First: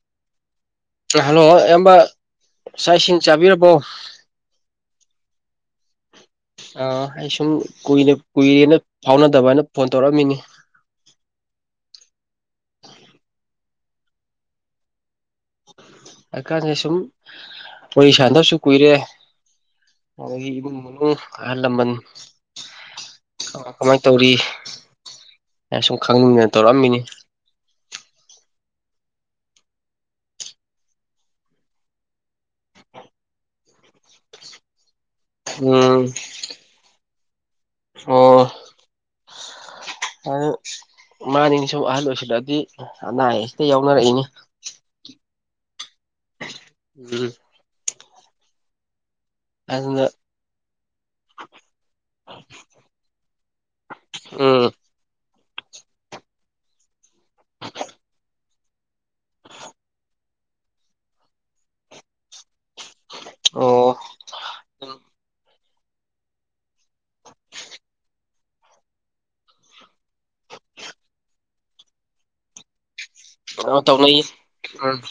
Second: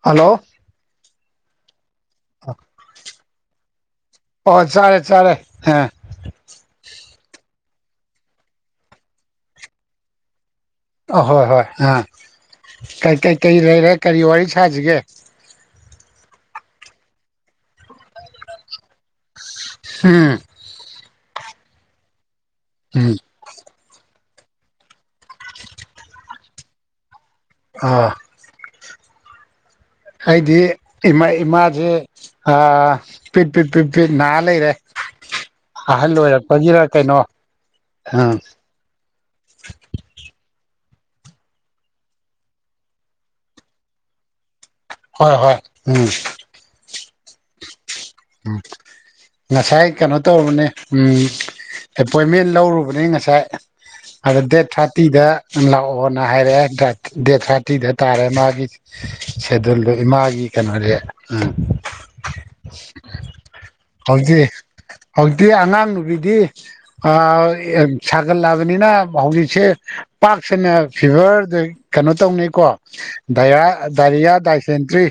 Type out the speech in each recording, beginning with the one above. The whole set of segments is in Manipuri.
ꯍꯜꯂꯣ ꯍꯜꯂꯣ ꯏꯌꯥꯝꯕ ꯆ ꯏꯁꯤꯡ ꯆꯥꯕꯤꯔꯕꯣ ꯑꯣ ꯆꯔꯦ ꯆꯔꯦ ꯑꯥ ꯑꯩ ꯁꯨꯝ ꯀꯨꯏ ꯀꯨꯏꯔꯦꯅ ꯐꯥꯎꯅꯗꯕ ꯍꯥꯏꯅ ꯐꯣꯟ ꯇꯧꯔꯛꯑꯝꯃꯤꯅꯤ ꯑꯍꯣꯏ ꯍꯣꯏ ꯑꯥꯩ ꯀꯩꯀꯩ ꯂꯩꯔꯦ ꯀꯔꯤ ꯋꯥꯔꯤ ꯁꯥꯁꯤꯒꯦ ꯍꯥꯏꯀꯥꯟꯗꯦ ꯁꯨꯝ ꯋꯥꯔꯤ ꯁꯥꯟꯗꯕꯁꯨ ꯀꯨꯏꯔꯦ ꯎꯝ ꯏꯅ ꯑꯂꯃꯟ ꯎꯝ ꯀꯃꯥꯏꯅ ꯇꯧꯔꯤ ꯑ ꯁꯨꯝ ꯈꯪꯅꯤꯡꯗꯅ ꯇꯧꯔꯛꯑꯝꯃꯤꯅꯤ ꯑꯥ ꯍꯥꯏꯗꯤ ꯏꯃꯥ ꯏꯃꯥꯁꯦ ꯄꯤꯠ ꯄꯤꯠ ꯄꯠ ꯄꯤꯠ ꯅꯥꯔ ꯂꯩꯔꯦ ꯎꯝ ꯑꯍꯜ ꯑꯣꯏꯔꯛꯄꯒꯤꯔ ꯀꯩꯅꯣ ꯎꯝ ꯑꯣ ꯑꯗꯨ ꯃꯥꯅꯤꯁꯨ ꯑꯍꯜ ꯑꯣꯏꯁꯤꯜꯂꯛꯑꯗꯤ ꯑꯅꯥ ꯑꯌꯦꯛꯁꯤꯗ ꯌꯥꯎꯅꯔꯛꯏꯅꯤ ꯍꯣꯏ ꯍꯣꯏ ꯎꯝ ꯎꯝ ꯎꯝ ꯉꯁꯥꯏ ꯑꯗꯨꯅ ꯀꯩꯅꯣ ꯇꯧꯔꯨꯕꯅꯦ ꯎꯝ ꯑꯦꯄꯣꯏꯟꯃꯦꯟ ꯂꯧꯔꯨꯕꯅꯤ ꯉꯁꯥꯏ ꯑꯗ ꯗꯦꯠ ꯎꯝ ꯊꯥꯔꯇꯤꯗ ꯂꯥꯛꯑꯣꯅ ꯍꯥꯏꯔꯦ ꯗꯦ ꯊꯥꯇꯤꯗ ꯇꯥꯔꯦ ꯃꯥꯒꯤ ꯁꯦꯗꯜꯗ ꯏꯥꯒꯤ ꯀꯩꯅꯣꯔꯦ ꯎꯟ ꯑꯣ ꯍꯧꯖꯤꯛ ꯍꯧꯖꯤꯛꯇꯤ ꯑꯉꯥꯡ ꯅꯨꯕꯤꯗꯤ ꯁꯥꯀꯜ ꯂꯥꯛꯑꯕꯅꯤꯅ ꯍꯧꯖꯤꯛꯁꯦ ꯄꯥꯛꯁꯟꯅ ꯐꯤꯚꯔꯗ ꯀꯩ ꯀꯩꯅꯣ ꯇꯧꯅꯤꯩꯀꯣ ꯀꯩꯅꯣ ꯇꯧꯅꯩ ꯗꯥꯏꯔꯤꯌꯥ ꯎꯝ ꯗꯥꯏꯁꯦꯟꯇ꯭ꯔꯤ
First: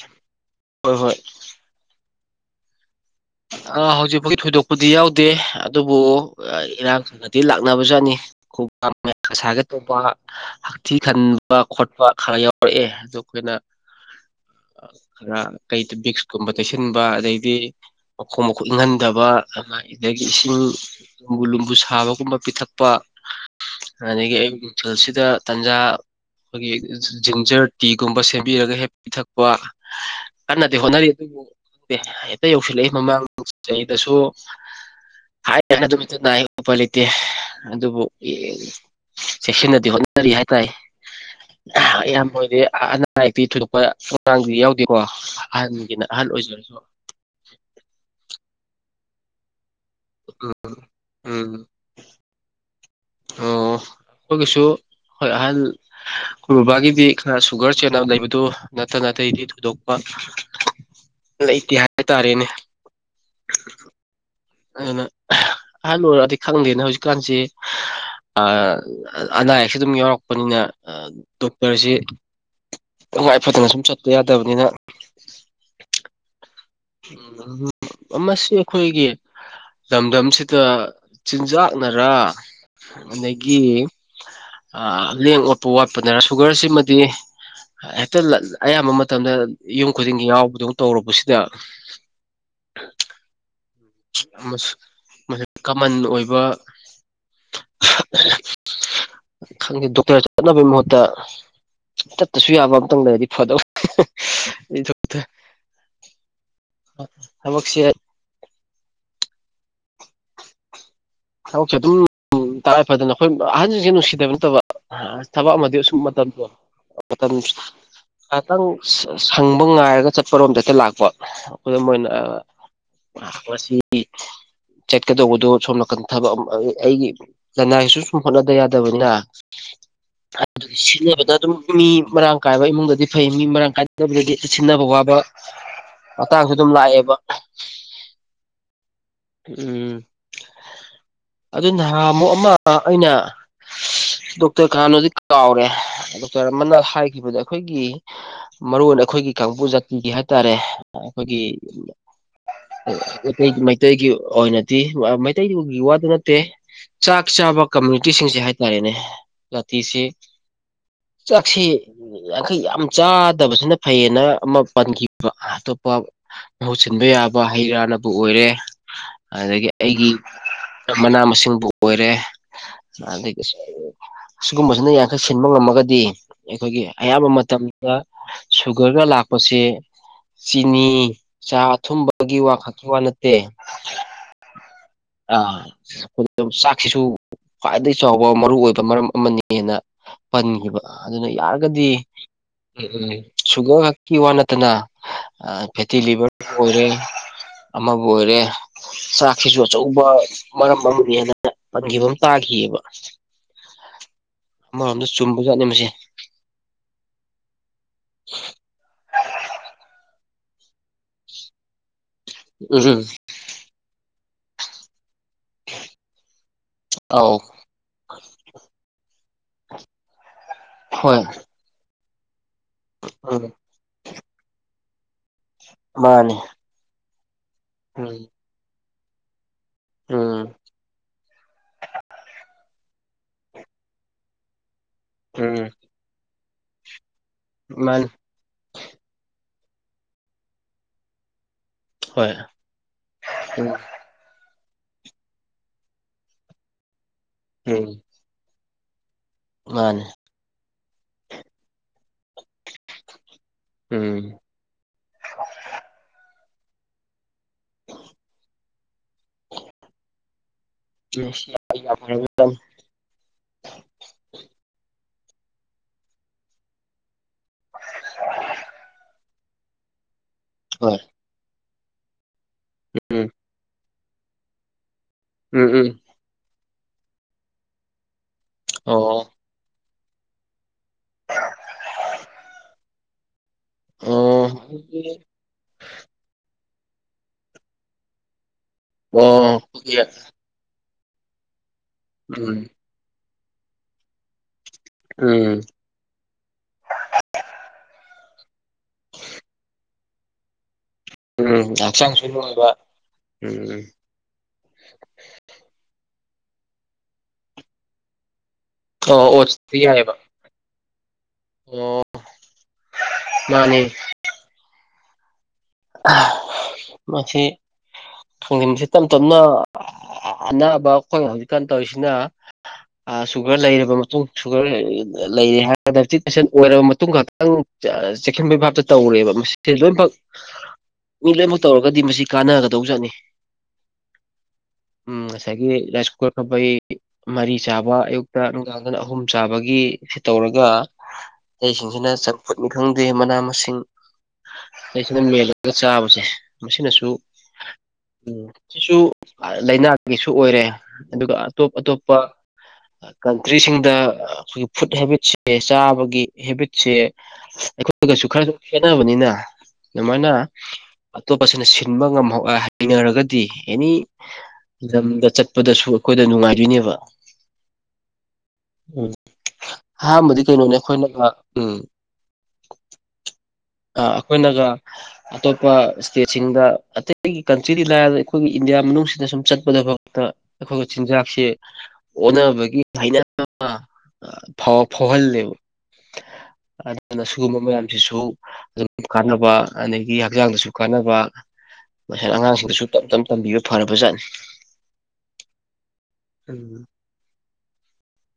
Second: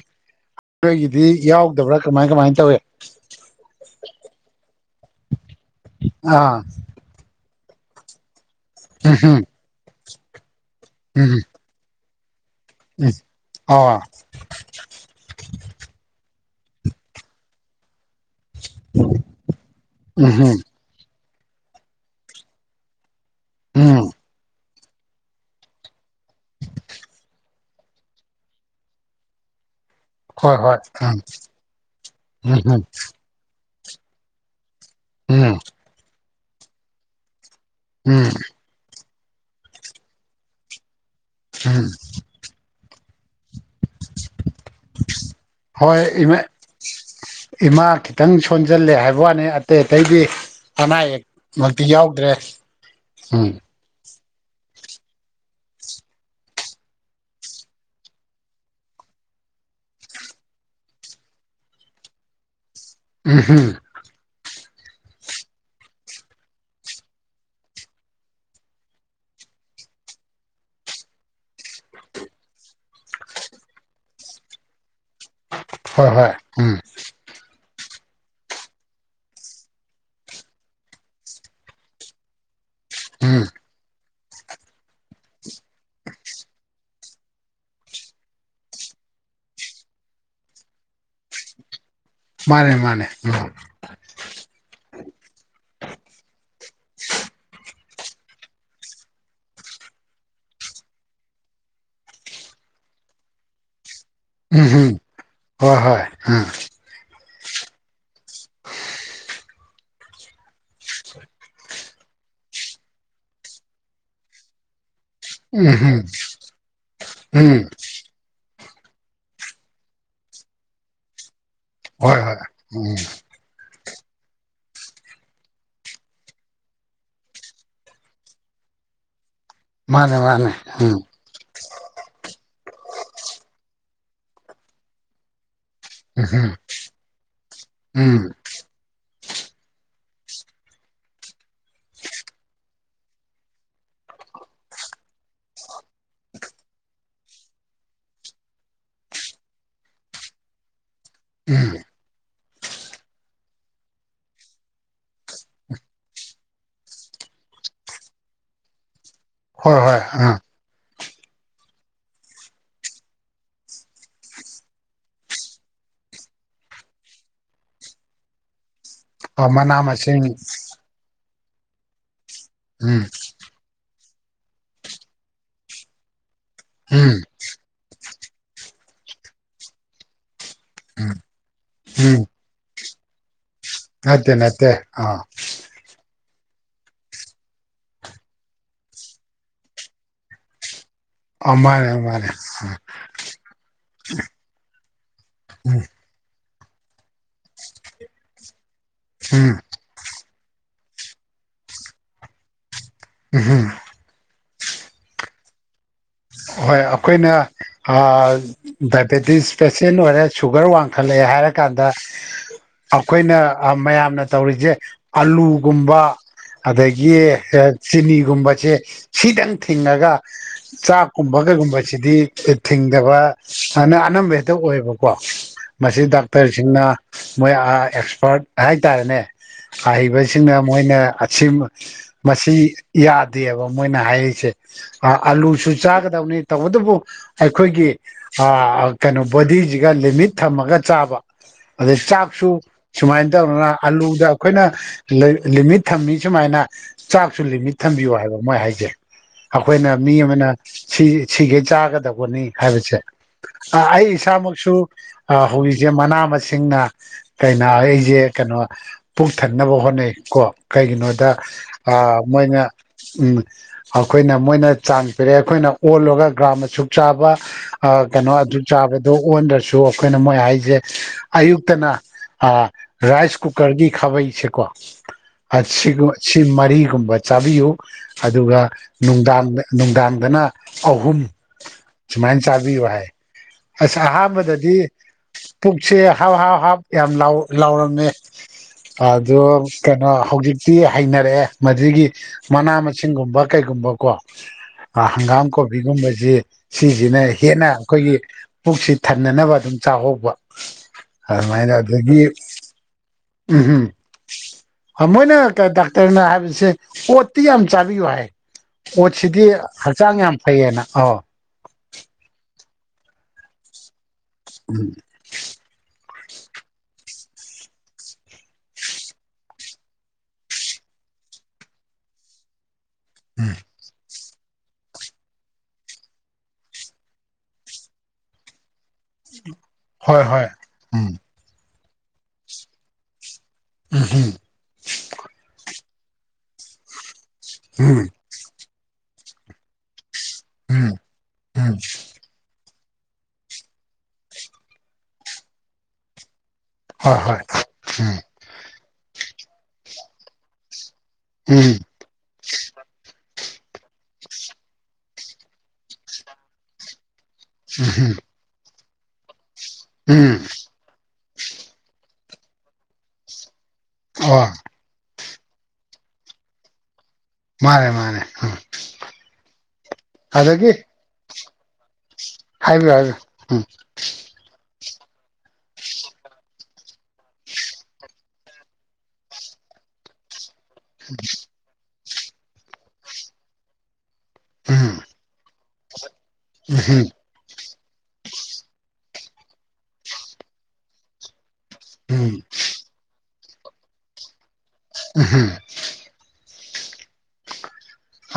ꯍꯣꯏ ꯍꯣꯏ ꯑꯩꯈꯣꯏꯒꯤꯗꯤ ꯌꯥꯎꯗꯕ꯭ꯔꯥ ꯀꯃꯥꯏ ꯀꯃꯥꯏꯅ ꯇꯧꯏ [inaudible] ꯑꯥ ꯍꯧꯖꯤꯛꯐꯥꯎꯗꯤ ꯊꯣꯏꯗꯣꯛꯄꯗꯤ ꯌꯥꯎꯗꯦ ꯗꯦ ꯑꯗꯨꯕꯨ ꯑꯥ ꯏꯔꯥꯡꯅꯗꯤ ꯂꯥꯛꯅꯕ ꯆꯠꯅꯤ ꯎꯝ ꯁꯥ ꯑꯇꯣꯞꯧꯕ ꯍꯛꯊꯤ ꯎꯝ ꯈꯟꯕ ꯈꯣꯠꯄ ꯈꯔ ꯌꯥꯎꯔꯛꯑꯦ ꯎꯝ ꯑꯗꯨ ꯑꯩꯈꯣꯏꯅ ꯑꯥ ꯈꯔ ꯀꯩ ꯕꯤꯛꯁꯀꯨꯝꯕ ꯇꯩꯁꯤꯟꯕ ꯑꯗꯩꯗꯤ ꯃꯈꯣꯡ ꯃꯈꯣꯛ ꯏꯪꯍꯟꯗꯕ ꯑꯗꯨ ꯑꯗꯨꯗꯒꯤ ꯏꯁꯤꯡ ꯎꯝ ꯂꯨꯝꯕꯨ ꯂꯨꯝꯕꯨ ꯁꯥꯕꯒꯨꯝꯕ ꯄꯤꯊꯛꯄ ꯎꯝ ꯑꯗꯒꯤ ꯑꯌꯨꯛ ꯅꯨꯡꯊꯜꯁꯤꯗ ꯇꯟꯖꯥ ꯑꯩꯈꯣꯏꯒꯤ ꯖꯤꯟꯖꯔ ꯇꯤꯒꯨꯝꯕ ꯁꯦꯝꯕꯤꯔꯒ ꯍꯦꯛ ꯄꯤꯊꯛꯄ ꯍꯣꯏ ꯍꯣꯏ ꯀꯟꯅꯗꯤ ꯍꯣꯠꯅꯔꯤ ꯎꯝ ꯑꯗꯨꯕꯨ ꯍꯦꯛꯇ ꯌꯧꯁꯤꯜꯂꯛꯏ ꯃꯃꯥꯡ ꯆꯍꯤꯗꯁꯨ ꯎꯝ ꯎꯝ ꯍꯥꯏ ꯍꯥꯏꯅ ꯑꯗꯨꯃꯠꯇ ꯅꯥꯏꯣꯛꯄ ꯂꯩꯇꯦ ꯑꯗꯨꯕꯨ ꯎꯝ ꯆꯦꯛꯁꯤꯟꯅꯗꯤ ꯍꯣꯠꯅꯔꯤ ꯍꯥꯏꯇꯥꯔꯦ ꯎꯝ ꯏꯌꯥꯝ ꯑꯣꯏꯗꯤꯦ ꯑꯅꯥ ꯑꯌꯦꯛꯇꯤ ꯊꯣꯏꯗꯣꯛꯄ ꯑꯉꯥꯡꯗꯨꯗꯤ ꯌꯥꯎꯗꯦꯀꯣ ꯍꯣꯏ ꯑꯍꯟꯒꯤꯅ ꯑꯍꯜ ꯏꯃꯥ ꯑꯣꯏꯖꯔꯁꯨ ꯏꯃꯥ ꯈꯤꯇꯪ ꯁꯣꯟꯖꯜꯂꯦ ꯍꯥꯏꯕ ꯋꯥꯅꯤ ꯑꯇꯩ ꯑꯇꯩꯗꯤ ꯎꯝ ꯑꯅꯥ ꯑꯌꯦꯛ ꯎꯝ ꯤ ꯌꯥꯎꯗ꯭ꯔꯦ ꯎꯝ ꯑꯣ ꯑꯩꯈꯣꯏꯒꯤꯁꯨ ꯍꯣꯏ ꯑꯍꯜ ꯑꯩꯈꯣꯏ ꯕꯕꯥꯒꯤꯗꯤ ꯈꯔ ꯁꯨꯒꯔ ꯆꯦꯅꯕ ꯂꯩꯕꯗꯨ ꯅꯠꯇꯅ ꯑꯇꯩꯗꯤ ꯊꯣꯏꯗꯣꯛꯄ ꯂꯩꯇꯦ ꯍꯥꯏꯇꯥꯔꯦꯅꯦ ꯎ ꯍ ꯑꯗꯨꯅ ꯑꯍꯜ ꯑꯣꯏꯔꯛꯑꯗꯤ ꯈꯪꯗꯦꯅꯦ ꯍꯧꯖꯤꯛꯀꯥꯟꯁꯤ ꯑꯅꯥ ꯑꯌꯦꯛꯁ ꯑꯗꯨꯝ ꯌꯥꯎꯔꯛꯄꯅꯤꯅ ꯗꯣꯛꯇꯔꯁꯤ ꯅꯨꯡꯉꯥꯏꯐꯗꯅ ꯁꯨꯝ ꯆꯠꯄ ꯌꯥꯗꯕꯅꯤꯅ ꯍꯣꯏ ꯍꯣꯏ ꯎꯝ ꯎꯝ ꯃꯁꯤ ꯑꯩꯈꯣꯏꯒꯤ ꯂꯝꯗꯝꯁꯤꯗ ꯆꯤꯟꯖꯥꯛꯅꯔꯥ ꯎꯝ ꯑꯗꯒꯤ ꯂꯦꯡ ꯑꯣꯠꯄ ꯋꯥꯠꯄꯗꯅ ꯁꯨꯒꯔꯁꯤꯃꯗꯤ ꯍꯦꯛꯇ ꯑꯌꯥꯝꯕ ꯃꯇꯝꯗ ꯌꯨꯝ ꯈꯨꯗꯤꯡꯒꯤ ꯌꯥꯎꯕꯗꯧ ꯇꯧꯔꯨꯕꯁꯤꯗ ꯃꯥꯅꯦ ꯃꯥꯅꯦ ꯎꯝ ꯃꯁꯤ ꯀꯃꯟ ꯑꯣꯏꯕ [unintelligible] ꯈꯪꯗꯦ ꯗꯣꯛꯇꯔ ꯆꯠꯅꯕꯒꯤ ꯃꯍꯨꯠꯇ ꯇꯠꯇꯁꯨ ꯌꯥꯕ ꯑꯝꯇꯪ ꯂꯩꯔꯗꯤ ꯐꯗꯧ ꯎꯝꯍꯨꯝ [unintelligible] ꯍꯣꯏ ꯍꯣꯏ ꯎꯝ ꯊꯃꯁꯤ ꯊꯕꯛꯁꯦ ꯑꯗꯨꯝ ꯎꯝ ꯇꯉꯥꯏꯐꯗꯅ ꯑꯩꯈꯣꯏ ꯑꯍꯟꯖꯤꯡꯖꯦ ꯅꯨꯡꯁꯤꯗꯕ ꯅꯠꯇꯕ ꯑ ꯊꯕꯛ ꯑꯃꯗꯤ ꯎꯝꯍꯨꯝ ꯑꯁꯨꯨꯝ ꯃꯇꯝꯗꯣ ꯃꯇꯝ ꯎꯝ ꯉꯍꯥꯛꯇꯪ ꯁꯪ ꯁꯪꯕ ꯉꯥꯏꯔꯒ ꯆꯠꯄꯔꯣꯝꯗ ꯍꯦꯛꯇ ꯂꯥꯛꯄ ꯈꯨꯗꯝ ꯑꯣꯏꯅ ꯍꯣꯏ ꯑ ꯍꯣꯏ ꯎꯝ ꯉꯁꯤ ꯆꯠꯀꯗꯧꯕꯗꯣ ꯁꯣꯝ ꯅꯥꯀꯟ ꯊꯕꯛ ꯑꯝ ꯑ ꯑꯩꯒꯤ ꯂꯅꯥꯏꯁꯨ ꯁꯨꯝ ꯍꯣꯠꯅꯗ ꯌꯥꯗꯕꯅꯤꯅ ꯃꯥꯅꯦ ꯃꯥꯅꯦ ꯑꯗꯨ ꯎꯝ ꯁꯤꯟꯅꯕꯗ ꯑꯗꯨꯝ ꯃꯤ ꯃꯔꯥꯡ ꯀꯥꯏꯕ ꯏꯃꯨꯡꯗꯗꯤ ꯐꯩ ꯃꯤ ꯃꯔꯥꯡ ꯀꯥꯏꯅꯕꯗꯗꯤ ꯁꯤꯟꯅꯕ ꯋꯥꯕ ꯑꯇꯥꯡꯁꯨ ꯎꯝ ꯑꯗꯨꯝ ꯂꯥꯛꯑꯦꯕ ꯎꯝ ꯎꯝ ꯑꯗꯨ ꯅꯍꯥꯟꯃꯨꯛ ꯑꯃ ꯑꯩꯅ ꯗꯣꯛꯇꯔ ꯀꯥꯅꯅꯣꯗꯤ ꯀꯥꯎꯔꯦ ꯗꯣꯛꯇꯔ ꯑꯃꯅ ꯍꯥꯏꯈꯤꯕꯗ ꯑꯈꯣꯏꯒꯤ ꯃꯔꯨ ꯑꯣꯏꯅ ꯑꯈꯣꯏꯒꯤ ꯀꯥꯡꯕꯨ ꯖꯥꯇꯤꯒꯤ ꯍꯥꯏꯇꯥꯔꯦ ꯑꯈꯣꯏꯒꯤ ꯎꯝ [unintelligible] ꯃꯩꯇꯩꯒꯤ ꯑꯣꯏꯅꯗꯤ ꯑ ꯃꯩꯇꯩꯗꯨꯒꯤ ꯋꯥꯗꯨ ꯅꯠꯇꯦ ꯆꯥꯛ ꯆꯥꯕ ꯀꯝꯃ꯭ꯌꯨꯅꯤꯇꯤꯁꯤꯡꯁꯦ ꯍꯥꯏꯇꯥꯔꯦꯅꯦ ꯍꯣꯏ ꯍꯣꯏ ꯖꯥꯇꯤꯁꯤ ꯆꯥꯛꯁꯤ ꯌꯥꯡꯈꯩ ꯌꯥꯝ ꯆꯥꯗꯕꯁꯤꯅ ꯐꯩꯌꯦꯅ ꯑꯃ ꯄꯟꯈꯤꯕ ꯑꯇꯣꯞꯄ ꯃꯍꯨꯠ ꯁꯤꯟꯕ ꯌꯥꯕ ꯍꯩꯔꯥꯅꯕꯨ ꯑꯣꯏꯔꯦ ꯑꯥ ꯑꯗꯒꯤ ꯃꯅꯥ ꯑꯩꯒꯤ ꯃꯁꯤꯡ ꯃꯅꯥ ꯃꯁꯤꯡꯕꯨ ꯑꯣꯏꯔꯦ ꯎꯝ ꯑꯗꯒꯤꯁꯨ ꯑꯁꯤꯒꯨꯝꯕꯁꯤꯅ ꯌꯥꯡꯈꯩ ꯁꯤꯟꯕ ꯉꯝꯃꯒꯗꯤ ꯑꯩꯈꯣꯏꯒꯤ ꯎꯝ ꯑꯌꯥꯝꯕ ꯃꯇꯝꯗ ꯁꯨꯒꯔꯒ ꯂꯥꯛꯄꯁꯦ ꯎꯝ ꯆꯤꯅꯤ ꯆꯥ ꯎꯝ ꯑꯊꯨꯝꯕꯒꯤ ꯋꯥ ꯈꯛꯀꯤ ꯋꯥ ꯅꯠꯇꯦ ꯅꯠꯇꯦ ꯅꯠꯇꯦ ꯑꯥ [unintelligible] ꯗꯨꯝ ꯆꯥꯛꯁꯤꯁꯨ ꯈ꯭ꯋꯥꯏꯗꯒꯤ ꯆꯥꯎꯕ ꯃꯔꯨꯑꯣꯏꯕ ꯃꯔꯝ ꯑꯃꯅꯤꯅ ꯄꯟꯒꯤꯕ ꯑꯗꯨꯅ ꯌꯥꯔꯒꯗꯤ ꯃꯥꯅꯦ ꯃꯥꯅꯦ ꯎꯝ ꯎꯝ ꯁꯨꯒꯔ ꯀꯤ ꯋꯥ ꯅꯠꯇꯅ ꯑ ꯐꯦꯠꯇꯤ ꯂꯤꯚꯔ ꯑꯣꯏꯔꯦ ꯑꯃꯕꯨ ꯑꯣꯏꯔꯦ ꯆꯥꯛꯁꯤꯁꯨ ꯎꯝ ꯑꯆꯧꯕ ꯃꯔꯝ ꯑꯃꯅꯤꯑꯥꯅ ꯄꯟꯒꯤꯕ ꯑꯝ ꯇꯥꯈꯤꯌꯦꯕ ꯎꯍꯨꯝ ꯑꯃꯔꯣꯝꯗ ꯆꯨꯝꯕ ꯖꯥꯠꯅꯦ ꯃꯥꯁꯦ ꯍꯣꯏ ꯑꯩꯈꯣꯏꯅ ꯑ ꯗꯥꯏꯕꯦꯇꯤꯁ ꯄꯦꯁꯦꯟ ꯑꯣꯏꯔꯦ ꯁꯨꯒꯔ ꯋꯥꯡꯈꯠꯂꯛꯑꯦ ꯍꯥꯏꯔꯀꯥꯟꯗ ꯎꯝ ꯎꯝ ꯑꯈꯣꯏꯅ ꯑ ꯃꯌꯥꯝꯅ ꯇꯧꯔꯤꯖꯦ ꯑꯂꯨꯒꯨꯝꯕ ꯑꯗꯒꯤ ꯑꯧ ꯑꯦ ꯆꯤꯅꯤꯒꯨꯝꯕꯖꯦ ꯁꯤꯗꯪ ꯊꯤꯡꯉꯒ ꯍꯣꯏ ꯆꯥꯛꯀꯨꯝꯕ ꯀꯩꯒꯨꯝꯕꯁꯤꯗꯤ ꯑꯦ ꯊꯤꯡꯗꯕ ꯎꯝ ꯁꯥꯏꯅ ꯑꯅꯝꯕ ꯍꯦꯛꯇ ꯑꯣꯏꯌꯦꯕꯀꯣ ꯃꯁꯤ ꯃꯥꯅꯤ ꯗꯥꯛꯇꯔꯁꯤꯡꯅ ꯃꯣꯏ ꯑ ꯎꯝ ꯑꯦꯛꯁꯄꯥꯔꯠ ꯍꯥꯏꯇꯥꯔꯦꯅꯦ ꯎꯝ ꯑꯍꯩꯕꯁꯤꯡꯅ ꯃꯣꯏꯅ ꯑꯁꯤꯝ ꯃꯁꯤ ꯌꯥꯗꯦꯕ ꯃꯣꯏꯅ ꯍꯥꯏꯔꯤꯁꯦ ꯑ ꯎꯝ ꯑꯂꯨꯁꯨ ꯆꯥꯒꯗꯕꯅꯤ ꯇꯧꯕꯗꯕꯨ ꯑꯩꯈꯣꯏꯒꯤ ꯃꯥꯅꯤ ꯑꯥ ꯀꯩꯅꯣ ꯕꯣꯗꯤꯖꯤꯒ ꯂꯤꯃꯤꯠ ꯊꯝꯃꯒ ꯆꯥꯕ ꯑꯗꯩ ꯍꯣꯏ ꯆꯥꯛꯁꯨ ꯁꯨꯃꯥꯏꯟ ꯎꯝ ꯇꯧꯗꯅ ꯑꯂꯨꯗ ꯑꯩꯈꯣꯏꯅ ꯂꯩ ꯂꯤꯃꯤꯠ ꯊꯝꯃꯤ ꯁꯨꯃꯥꯏꯅ ꯆꯥꯛꯁꯨ ꯂꯤꯃꯤꯠ ꯎꯝ ꯊꯝꯕꯤꯌꯣ ꯍꯥꯏꯕ ꯃꯣꯏ ꯍꯥꯏꯖꯩ ꯑꯈꯣꯏꯅ ꯃꯥꯅꯤ ꯃꯤ ꯑꯃꯅ ꯁꯤ ꯁꯤꯒꯩ ꯆꯥꯒꯗꯧꯕꯅꯤ ꯍꯥꯏꯕꯁꯦ ꯑꯥ ꯑꯩ ꯎꯝ ꯏꯁꯥꯃꯛꯁꯨ ꯑꯥ ꯍꯧꯖꯤꯛꯁꯦ ꯃꯅꯥ ꯃꯁꯤꯡꯅ ꯀꯩꯩꯅꯥꯒꯩꯖꯦ ꯀꯩꯅꯣ ꯄꯨꯛ ꯊꯟꯅꯕ ꯍꯣꯠꯅꯩ ꯀꯣ ꯍꯣꯏ ꯀꯩꯒꯤꯅꯣꯗ ꯎꯝ ꯎꯝ ꯑꯥ ꯃꯣꯏꯅ ꯎꯝ ꯑꯈꯣꯏꯅ ꯃꯣꯏꯅ ꯆꯥꯡ ꯄꯦꯔꯦ ꯑꯩꯈꯣꯏꯅ ꯑꯣꯜꯂꯨꯔꯒ ꯒ꯭ꯔꯥꯝꯅ ꯁꯨꯛ ꯆꯥꯕ ꯑ ꯀꯩꯅꯣ ꯑꯗꯨꯠ ꯆꯥꯕꯗꯨ ꯑꯣꯟꯗ꯭ꯔꯁꯨ ꯑꯩꯈꯣꯏꯅ ꯃꯣꯏ ꯍꯥꯏꯖ ꯖꯦ ꯑꯌꯨꯛꯇꯅ ꯑ ꯔꯥꯏꯁ ꯀꯨꯀꯔꯒꯤ ꯈꯥꯕꯩꯁꯦꯀꯣ ꯑꯁꯤꯒꯨꯝꯕ ꯁꯤ ꯃꯔꯤꯒꯨꯝꯕ ꯆꯥꯕꯤꯎ ꯑꯗꯨꯒ ꯑꯣ ꯅꯨꯡꯗꯥꯡꯗ ꯅꯨꯡꯗꯥꯡ ꯗꯅ ꯑꯍꯨꯝ ꯁꯨꯃꯥꯏꯅ ꯆꯥꯕꯤꯌꯨ ꯍꯥꯏ꯫ ꯑꯁ ꯑꯣ ꯑꯍꯥꯟꯕꯗꯗꯤ ꯄꯨꯛꯁꯦ ꯍꯥꯎ ꯍꯥꯎ ꯍꯥꯞ ꯌꯥꯝ ꯂꯥꯎ ꯂꯥꯎꯔꯝꯃꯦ꯫ ꯑꯗꯣ ꯑꯣ ꯀꯩꯅꯣ ꯍꯧꯖꯤꯛ ꯇꯤ ꯍꯩꯅꯔꯛꯑꯦ ꯃꯗꯨꯒꯤ ꯎꯝ ꯃꯅꯥ ꯃꯁꯤꯡꯒꯨꯝꯕ ꯀꯩꯒꯨꯝꯕꯀꯣ꯫ ꯍꯪꯒꯥꯝ ꯎꯝ ꯀꯣꯕꯤꯒꯨꯝꯕꯖꯤ ꯁꯤꯁꯤꯅ ꯍꯦꯟꯅ ꯑꯩꯈꯣꯏꯒꯤ ꯄꯨꯛꯁꯤ ꯊꯟꯅꯅꯕ ꯑꯗꯨꯝ ꯆꯥꯍꯧꯕ꯫ ꯎꯝ ꯑꯗꯨꯃꯥꯏꯅ ꯑꯗꯒꯤ ꯍꯛꯆꯥꯡꯁꯨ ꯅꯨꯡꯉꯥꯏꯕ ꯎꯝꯍꯨꯝ ꯎꯝ ꯑꯥ ꯃꯣꯏꯅꯀ ꯗꯥꯛꯇꯔꯅ ꯍꯥꯏꯕꯁꯦ ꯑꯣꯠꯇꯤ ꯌꯥꯝ ꯆꯥꯕꯤꯌꯨ ꯍꯥꯏ꯫ ꯑꯣ ꯑꯣꯠꯁꯤꯗꯤ ꯑꯣꯠꯁꯇꯤ ꯌꯥꯏꯑꯕ ꯍꯛꯆꯥꯡ ꯌꯥꯝ ꯐꯩꯌꯦꯅ ꯑꯣ꯫ ꯑꯣ ꯃꯥꯅꯤ ꯎꯝ ꯑ ꯃꯁꯤ ꯈꯥꯡꯖꯤꯝꯁꯦ ꯇꯞ ꯇꯞꯅ ꯑꯅꯥꯕ ꯑꯩꯈꯣꯏ ꯍꯧꯖꯤꯛꯀꯥꯟ ꯇꯧꯔꯤꯁꯤꯅ ꯑ ꯎꯝ ꯁꯨꯒꯔ ꯂꯩꯔꯕ ꯃꯇꯨꯡ ꯁꯨꯒꯔ ꯂꯩ ꯂꯩꯔꯦ ꯍꯥꯏꯒ [inaudible] ꯆꯤꯛꯁꯤꯟ ꯑꯣꯏꯔꯕ ꯃꯇꯨꯡ ꯈꯛꯇꯪ ꯆꯦꯛꯁꯤꯟꯕꯩ ꯚꯥꯞꯇ ꯇꯧꯔꯦꯕ ꯃꯁꯤ ꯂꯣꯏꯅꯃꯛ ꯍꯣꯏ ꯍꯣꯏ ꯎꯝ ꯃꯤ ꯂꯣꯏꯃꯛ ꯇꯧꯔꯒꯗꯤ ꯃꯁꯤ ꯀꯥꯟꯅꯒꯗꯧ ꯖꯥꯠꯅꯤ꯫ ꯎꯍꯨꯝ ꯎꯝ ꯉꯁꯥꯏꯒꯤ ꯔꯥꯖꯀꯨꯀꯔ ꯐꯥꯕꯩ ꯃꯔꯤ ꯆꯥꯕ ꯎꯝ ꯑꯌꯨꯛ ꯇ꯭ꯔꯥ ꯅꯨꯡꯗꯥꯡꯗꯅ ꯑꯍꯨꯝ ꯆꯥꯕꯒꯤ ꯇꯧꯔꯒ ꯎꯝ ꯎꯝ ꯑꯩꯁꯤꯡꯁꯤꯅ [unintelligible] ꯐꯨꯠꯅꯤ ꯈꯪꯗꯦ ꯃꯅꯥ ꯃꯁꯤꯡ ꯑꯩꯁꯤꯅ ꯃꯦꯜꯂꯒ ꯆꯥꯕꯁꯦ ꯃꯁꯤꯅꯁꯨ ꯍꯣꯏ ꯍꯣꯏ ꯎꯝ ꯁꯤꯁꯨ ꯑ ꯂꯩꯅꯥꯒꯤꯁꯨ ꯑꯣꯏꯔꯦ ꯑꯗꯨꯒ ꯑꯇꯣꯞ ꯎꯝ ꯑꯇꯣꯞ ꯄꯥ ꯀꯟꯇ꯭ꯔꯤꯁꯤꯡꯗ ꯈꯣꯏꯒꯤ ꯐꯨꯠ ꯍꯦꯕꯤꯠꯁꯦ ꯆꯥꯕꯒꯤ ꯍꯦꯕꯤꯠ ꯁꯦ ꯎꯝ ꯑꯩꯈꯣꯏꯒꯁꯨ ꯈꯔꯁꯨ ꯈꯦꯠꯅꯕꯅꯤꯅ ꯗꯨꯃꯥꯏꯅ ꯎꯝ ꯑꯇꯣꯞꯄꯁꯤꯅ ꯁꯤꯟꯕ ꯉꯝꯍꯧ ꯑ ꯍꯩꯅꯔꯒꯗꯤ ꯑꯦꯅꯤ [unintelligible] ꯂꯝꯗ ꯆꯠꯄꯗꯁꯨ ꯑꯈꯣꯏꯗ ꯅꯨꯡꯉꯥꯏꯗꯣꯏꯅꯦꯕ꯫ ꯃꯥꯅꯦ ꯃꯥꯅꯦ ꯑꯝ ꯍꯥꯝꯕꯗꯤ ꯀꯩꯅꯣꯅꯦ ꯈꯣꯏꯅꯒ ꯎꯝ ꯍꯥꯏꯕꯤꯌꯨ ꯍꯥꯏꯕꯤꯌꯨ ꯎꯝ ꯑ ꯑꯈꯣꯏꯅꯒ ꯑꯇꯣꯞꯄ ꯁ꯭ꯇꯦꯠꯁꯤꯡꯗ ꯑꯇꯩꯒꯤ ꯀꯟꯇ꯭ꯔꯤꯗꯤ ꯂꯥꯏ [unintelligible] ꯑꯩꯈꯣꯏꯒꯤ ꯏꯟꯗꯤꯌꯥ ꯃꯅꯨꯡꯁꯤꯗ ꯁꯨꯝ ꯆꯠꯄꯗ ꯐꯧ ꯇꯥ ꯑꯩꯈꯣꯏꯒ ꯆꯤꯟꯖꯥꯛꯁꯦ ꯑꯣꯟꯅꯕꯒꯤ ꯍꯩꯅꯗꯕ ꯐꯥꯎ ꯎꯝ ꯐꯥꯎꯍꯜꯂꯦꯕ ꯎꯝ ꯑꯗꯨꯅꯁꯨ ꯁꯤꯒꯨꯝꯕ ꯃꯌꯥꯝꯁꯤꯁꯨ [unintelligible] ꯀꯥꯟꯅꯕ ꯑꯗꯒꯤ ꯍꯛꯆꯥꯡꯗꯁꯨ ꯀꯥꯟꯅꯕ꯫ ꯃꯁꯦ ꯎꯝ ꯎꯝ ꯑꯉꯥꯡꯁꯤꯡꯗꯁꯨ ꯇꯞ ꯇꯞꯅ ꯇꯝꯕꯤꯔ ꯐꯔꯕꯖꯥꯠꯅꯤ꯫ ꯎꯝ ꯍꯝ ꯎꯝ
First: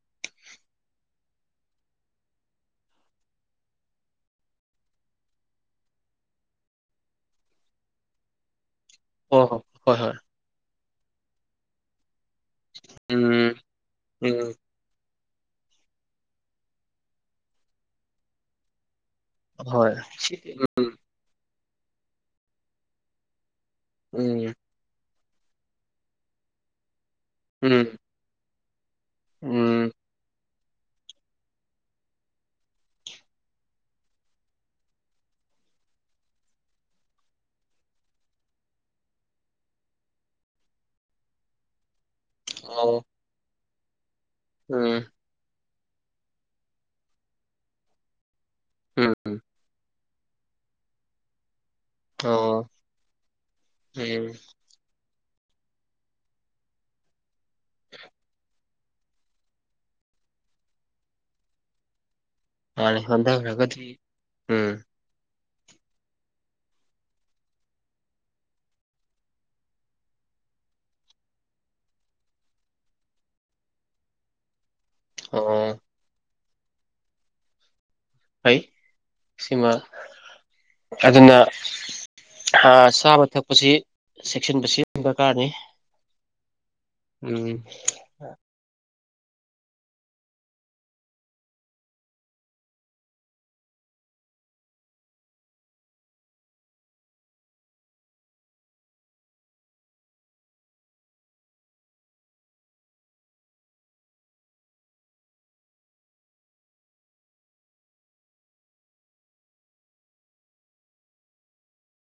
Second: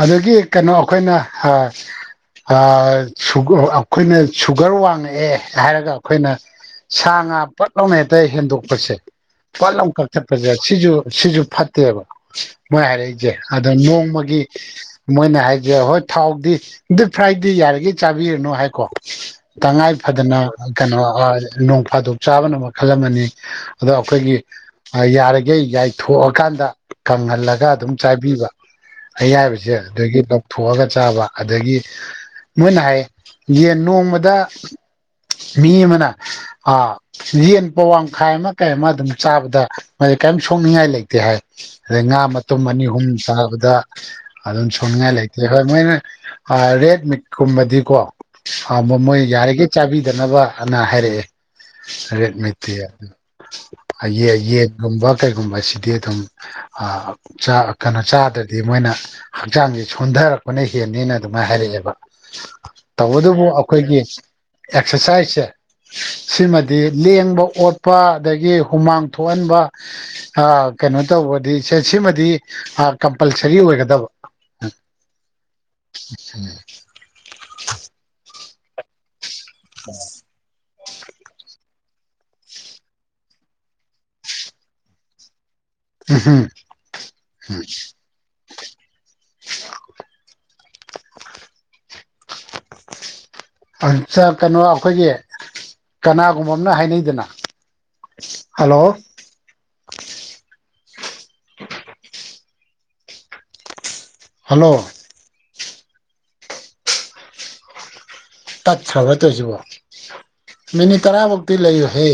ꯑꯗꯒꯤ ꯀꯩꯅꯣ ꯑꯈꯣꯏꯅ ꯍꯥ ꯑ ꯁꯨꯒ ꯑꯈꯣꯏꯅ ꯁꯨꯒꯔ ꯋꯥꯡꯉꯛꯑꯦ ꯍꯥꯏꯔꯒ ꯑꯈꯣꯏꯅ ꯁꯥ ꯉꯥ ꯄꯠꯂꯥꯎꯅ ꯍꯦꯛꯇ ꯍꯦꯟꯗꯣꯛꯄꯁꯦ ꯍꯣꯏ ꯄꯠꯂꯥꯎ ꯍꯣꯏ ꯍꯣꯏ ꯍꯣꯏ ꯀꯛꯊꯠꯄꯁꯦ ꯁꯤꯁꯨ ꯁꯤꯁꯨ ꯐꯠꯇꯦꯕ꯫ ꯃꯣꯏ ꯍꯥꯏꯔꯛꯏꯁꯦ ꯎꯝ ꯑꯗ ꯅꯣꯡꯃꯒꯤ ꯎꯝ ꯃꯣꯏꯅ ꯍꯥꯏꯁꯦ ꯍꯣꯏ ꯊꯥꯎꯗꯤ ꯗꯤꯞ ꯐ꯭ꯔꯥꯏꯗꯤ ꯌꯥꯔꯤꯒꯩ ꯆꯥꯕꯤꯔꯅꯨ ꯍꯥꯏꯀꯣ ꯍꯣꯏ ꯇꯉꯥꯏ ꯐꯗꯅ ꯀꯩꯅꯣ ꯑ ꯅꯣꯡ ꯐꯥꯗꯣꯛ ꯆꯥꯕꯅ ꯃꯈꯜ ꯑꯃꯅꯤ ꯑꯗꯣ ꯑꯩꯈꯣꯏꯒꯤ ꯎꯝ ꯌꯥꯔꯤꯈꯩ ꯌꯥꯏꯊꯣꯛꯑꯀꯥꯟꯗ ꯀꯪꯍꯜꯂꯒ ꯎꯝ ꯑꯗꯨꯝ ꯆꯥꯏꯕꯤꯕ ꯎꯝ ꯑꯌꯥꯏꯕꯁꯦ ꯎꯝ ꯑꯗꯒꯤ ꯂꯧ ꯊꯣꯛꯑꯒ ꯆꯥꯕ ꯑꯗꯒꯤ ꯃꯣꯏꯅ ꯍꯥꯏ ꯌꯦꯟ ꯅꯣꯡꯃꯗ ꯃꯤ ꯑꯃꯅ ꯑ ꯌꯦꯟ ꯄꯋꯥꯃꯈꯥꯏ ꯑꯃ ꯀꯩ ꯑꯃ ꯑꯗꯨꯝ ꯆꯥꯕꯗ [unintelligible] ꯀꯔꯤꯝ ꯁꯣꯛꯅꯤꯡꯉꯥꯏ ꯂꯩꯇꯦ ꯍꯥꯏ ꯑꯗꯩ ꯉꯥ ꯃꯇꯨꯝ ꯑꯅꯤ ꯑꯣ ꯑꯍꯨꯝ ꯆꯥꯕꯗ ꯑꯗꯨꯝ ꯎꯝ ꯁꯣꯛꯅꯤꯡꯉꯥꯏ ꯂꯩ ꯇꯦ ꯍꯣꯏ ꯃꯣꯏꯅ ꯑꯥ ꯔꯦꯗ ꯃ‌ꯤꯠꯀꯨꯝꯕꯗꯤꯀꯣ ꯑꯥ ꯃꯣꯏ ꯎꯝ ꯌꯥꯔꯤꯒꯩ ꯆꯥꯕꯤꯗꯅꯕ ꯍꯟꯅ ꯍꯥꯏꯔꯛꯑꯦ ꯑꯣ ꯔꯦꯗ ꯃ‌ꯤꯠꯇꯤ [inaudible] ꯎꯝ ꯌ‌ꯦꯟ ꯌ‌ꯦꯟ ꯒꯨꯝꯕ ꯀꯩꯒꯨꯝꯕꯁꯤꯗꯤ ꯑꯗꯨꯝ ꯑꯥ ꯆꯥ ꯀꯩꯅꯣ ꯆꯥꯗ꯭ꯔ ꯗꯤ ꯃꯣꯏꯅ ꯍꯛꯆꯥꯡꯁꯦ ꯁꯣꯟꯊꯔꯛꯄꯅ ꯍꯦꯟꯅꯤꯅ ꯑꯗꯨꯃꯥꯏ ꯍꯥꯏꯔꯛꯑꯦꯕ ꯃꯥꯅꯦ ꯇꯧꯕꯗꯕꯨ ꯍꯣꯟꯊꯈ꯭ꯔꯒꯗꯤ ꯑꯩꯈꯣꯏꯒꯤ ꯎꯝ ꯑꯦꯛꯁꯔꯁꯥꯏꯁꯁꯦ ꯁꯤꯃꯗꯤ ꯂꯦꯡꯕ ꯑꯣꯠꯄ ꯑꯗꯒꯤ ꯍꯨꯃꯥꯡ ꯊꯣꯛꯍꯟꯕ ꯑꯥ ꯀꯩꯅꯣ ꯇꯧꯕꯗꯤ ꯁ‌ꯦ ꯁꯤꯃꯗꯤ ꯑꯥ ꯀꯝ ꯄꯜꯁꯔꯤ ꯑꯣꯏꯒꯗꯕ ꯑꯣ [unintelligible] ꯐꯩ ꯁꯤꯃ ꯐꯖꯅ ꯍꯥ ꯆꯥꯕ ꯊꯛꯄꯁꯤ ꯆꯦꯛꯁꯤꯟꯕꯁꯤ [inaudible] ꯗꯔꯀꯥꯔꯅꯤ ꯎꯝ [unintelligible] [unintelligible] ꯆꯥꯛ ꯀꯩꯅꯣ ꯑꯩꯈꯣꯏꯒꯤ ꯀꯅꯥꯒꯨꯝꯕ ꯑꯃꯅ ꯍꯥꯏꯅꯩꯗꯅ ꯍꯜꯂꯣ ꯍꯜꯂꯣ ꯇꯠꯈ꯭ꯔꯕ‌ꯣ ꯇꯧꯔꯤꯁꯤꯕꯣ ꯃꯤꯅꯤꯠ ꯇꯔꯥꯃꯨꯛꯇꯤ ꯂꯩꯌꯨꯍꯦ